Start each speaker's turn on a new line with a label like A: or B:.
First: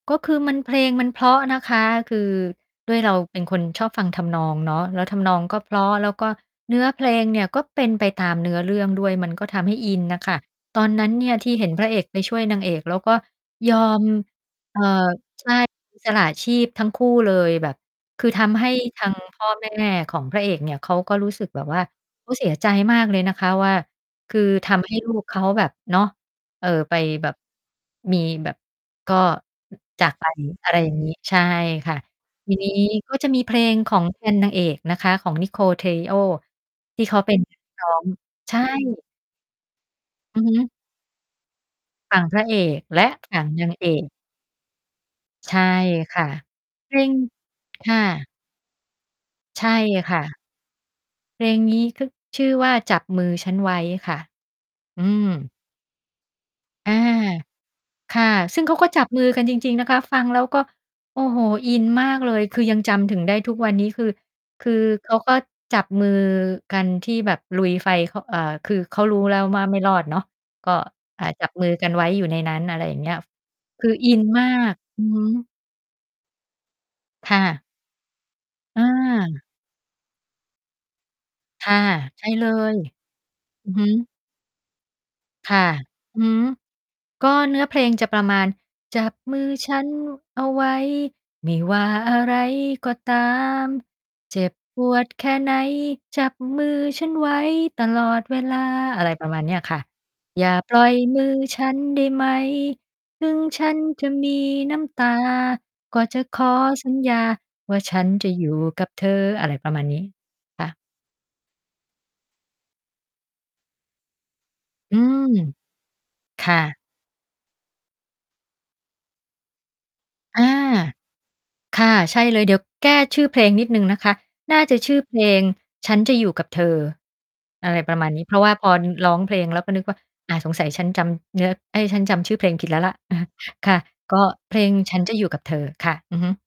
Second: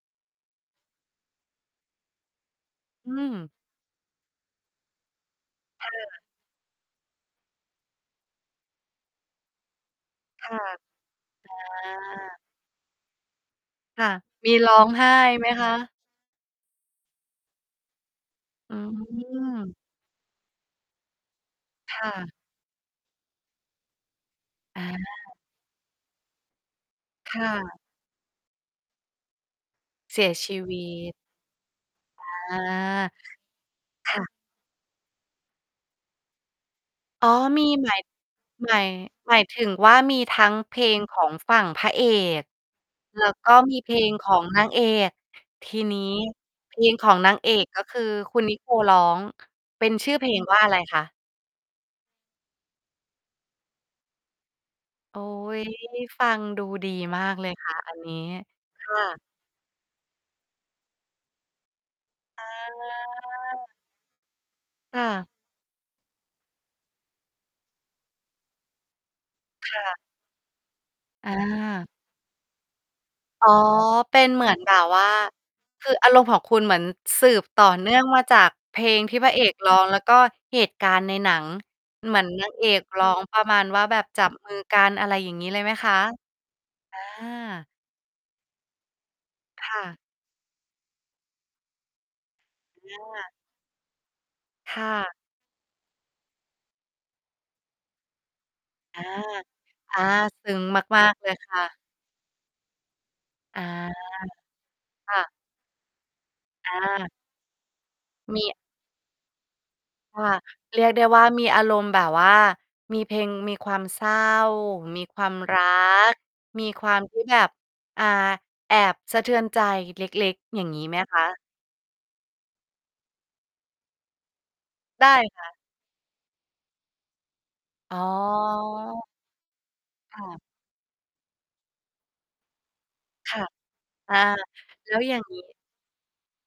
A: ก็คือมัน เพลงมันเพราะนะคะ คือด้วยเ
B: อ
A: ร
B: ื
A: าเป็น
B: ม
A: คนชอบฟังทำนองเนาะ แล้วทำนองก็เพรา
B: ค่
A: ะ แล้ว
B: ะ
A: ก็เนื้อเพลงเนี่ยก็เป็นไปตามเนื้อเรื่องด้วย มันก็ทำให้อินน่ะค่ะ
B: ค่ะ
A: ตอนนั้นเนี่ยที่เ
B: อ
A: ห็นพระเอกไปช่
B: า
A: วยนางเอกแล้วก็ยอ
B: ค
A: ม
B: ่ะ มีร้
A: เอ่
B: อ
A: อ
B: งไห้ไ
A: ใช
B: หม
A: ่
B: คะ?
A: สละชีพทั้งคู่เลย แบบ คือ ทำให้
B: อื
A: ทางพ่อแม
B: ม
A: ่ ของพระเอกเนี่ย เขาก็รู้สึกแบบว่า
B: ค่
A: เขา
B: ะ
A: เสียใจมากเลยนะคะว่า คือท
B: อา
A: ำให้ ลูก เขาแบบ เนาะ เอ่อ ไปแบ
B: ค
A: บ
B: ่ะ
A: มีแบบ ก็ จาก
B: เส
A: ไป
B: ียชี
A: อะ
B: ว
A: ไร
B: ิ
A: อย่างงี้
B: ต
A: ใช่ค่ะ ท
B: อ
A: ี
B: า
A: นี้ ก็จะมีเพลงของ
B: ค
A: เ
B: ่
A: ป็
B: ะ
A: น นางเอกนะคะ ของนิโคล เทริโอ ที่ เขา
B: อ๋
A: เ
B: อ
A: ป็นนัก
B: มี
A: ร
B: ห
A: ้
B: ม
A: อ
B: าย
A: ง ใช่
B: หมาย หมายถึงว่ามีท
A: อือ
B: ั
A: ฮ
B: ้ง
A: ึ
B: เพลงของฝั่งพระเอ
A: ฝั่งพร
B: ก
A: ะเอกและ
B: แล้
A: ฝ
B: ว
A: ั่ง
B: ก็
A: นาง
B: มี
A: เอ
B: เพล
A: ก
B: งของนางเอก
A: ใช่
B: ทีนี้
A: ค่ะ
B: เพล
A: จ
B: ง
A: ริ
B: ข
A: ง
B: องนางเอก ก็
A: ค
B: ค
A: ่
B: ือ
A: ะ
B: คุณ นิโคล ร้อง
A: ใช่
B: เป็นช
A: ค
B: ื่อ
A: ่
B: เพ
A: ะ
B: ลงว่าอะไรคะ?
A: เพลงนี้ ก็ ชื่อว่า จับมือฉันไว้ค่ะ อื
B: โอ๊
A: ม
B: ย ฟังดูด
A: อ
B: ี
A: า
B: มากเลย ค่ะ อันนี้
A: ค่ะ ซึ่งเขา
B: ค
A: ก็
B: ่
A: จ
B: ะ
A: ับมือกันจริง ๆ นะคะ ฟังแล้วก็ โอ้โฮ อินมากเล
B: อ
A: ย คือ ยังจำถึงได้ทุกวั
B: า
A: นนี้ คือ คือ
B: ค่
A: เขา
B: ะ
A: ก็จับมือกันที่แบบลุยไฟ เขา เอ่อ คือ เขารู้แล้วว่า
B: ค
A: ไม่
B: ่
A: รอ
B: ะ
A: ดเนาะ ก็ อา
B: อ
A: จับมือก
B: า
A: ันไว้อยู่ในนั้น อะไรอย่างเงี้ย
B: อ๋อ
A: คืออิ
B: เป็
A: น
B: นเ
A: ม
B: ห
A: า
B: มือนแบ
A: ก
B: บว
A: อื
B: ่า
A: อฮึ
B: คืออารมณ์ของคุณเหมือนสื
A: ค่
B: บต
A: ะ
B: ่อเนื่องมาจากเพ
A: อ
B: ลงที่พระเอ
A: า
B: กร้อง แล้วก็เหตุการณ์ในหนัง
A: ค่ะ
B: เหม
A: ใ
B: ื
A: ช
B: อ
A: ่
B: น
A: เ
B: น
A: ล
B: างเอ
A: ย
B: กร้องประมาณ
A: อือ
B: ว
A: ฮ
B: ่า แบบ
A: ึ
B: จับมือกัน อะไรอย่างงี้
A: ค
B: เ
A: ่
B: ลย
A: ะ
B: ไหมคะ?
A: อือฮึ
B: อ
A: ก็เนื้อ
B: า
A: เพลงจะประมาณ จับมือ
B: ค
A: ฉั
B: ่
A: น
B: ะ
A: เอาไว้ ไม่ว่าอะไรก
B: อ
A: ็ตา
B: า
A: ม เจ็บ
B: ค
A: ป
B: ่
A: วด
B: ะ
A: แค่ไหนจับมือฉันไว้ตลอดเวลา
B: อ
A: อ
B: า
A: ะไรประมาณเนี้ยค่ะ
B: อา
A: อย
B: ซ
A: ่า
B: ึ้ง
A: ปล่อย
B: มาก
A: มื
B: ๆ เล
A: อ
B: ยค
A: ฉ
B: ่
A: ั
B: ะ
A: นได้ไหม ถึง
B: อ
A: ฉ
B: า
A: ันจะมีน้ำตา
B: ค่ะ
A: ก็จะขอสัญ
B: อา
A: ญาว่าฉันจะ
B: ม
A: อยู่
B: ี
A: กับเธอ อะไรประมาณนี้
B: ค่ะ
A: ค่ะ
B: เรียกได้ว่า มีอารมณ์แบบว่า มีเพลง มีความเศร้า
A: อื
B: มีคว
A: ม
B: ามรัก
A: ค่
B: มี
A: ะ
B: ความที่แบบ อ่า แอบสะเทือนใจเล็ก
A: อา
B: ๆ อย่างงี้ไหมคะ?
A: ค่ะ ใช่เลย เดี๋ยวแก้ชื่อเพลงนิดหนึ่งนะคะ น่าจะชื่อ
B: ได้
A: เพล
B: ค
A: ง
B: ่ะ
A: ฉันจะอยู่กับเธอ อะไรป
B: อ
A: ร
B: ๋
A: ะ
B: อ
A: มาณนี้ เพราะว่าพอ ร้องเพลงแล้วก็นึกว่า
B: ค่
A: อา
B: ะ
A: สงสัยฉันจำเนื้อ เอ๊ย ฉันจำชื่อเพลงผิดแล้วล่ะ อะฮะ
B: ค่ะ
A: ค่ะ
B: อ
A: ก
B: า
A: ็เพลง
B: แล
A: ฉ
B: ้
A: ั
B: ว
A: นจ
B: อย
A: ะ
B: ่า
A: อย
B: ง
A: ู่
B: ง
A: ก
B: ี
A: ับ
B: ้
A: เธอค่ะ อือฮึ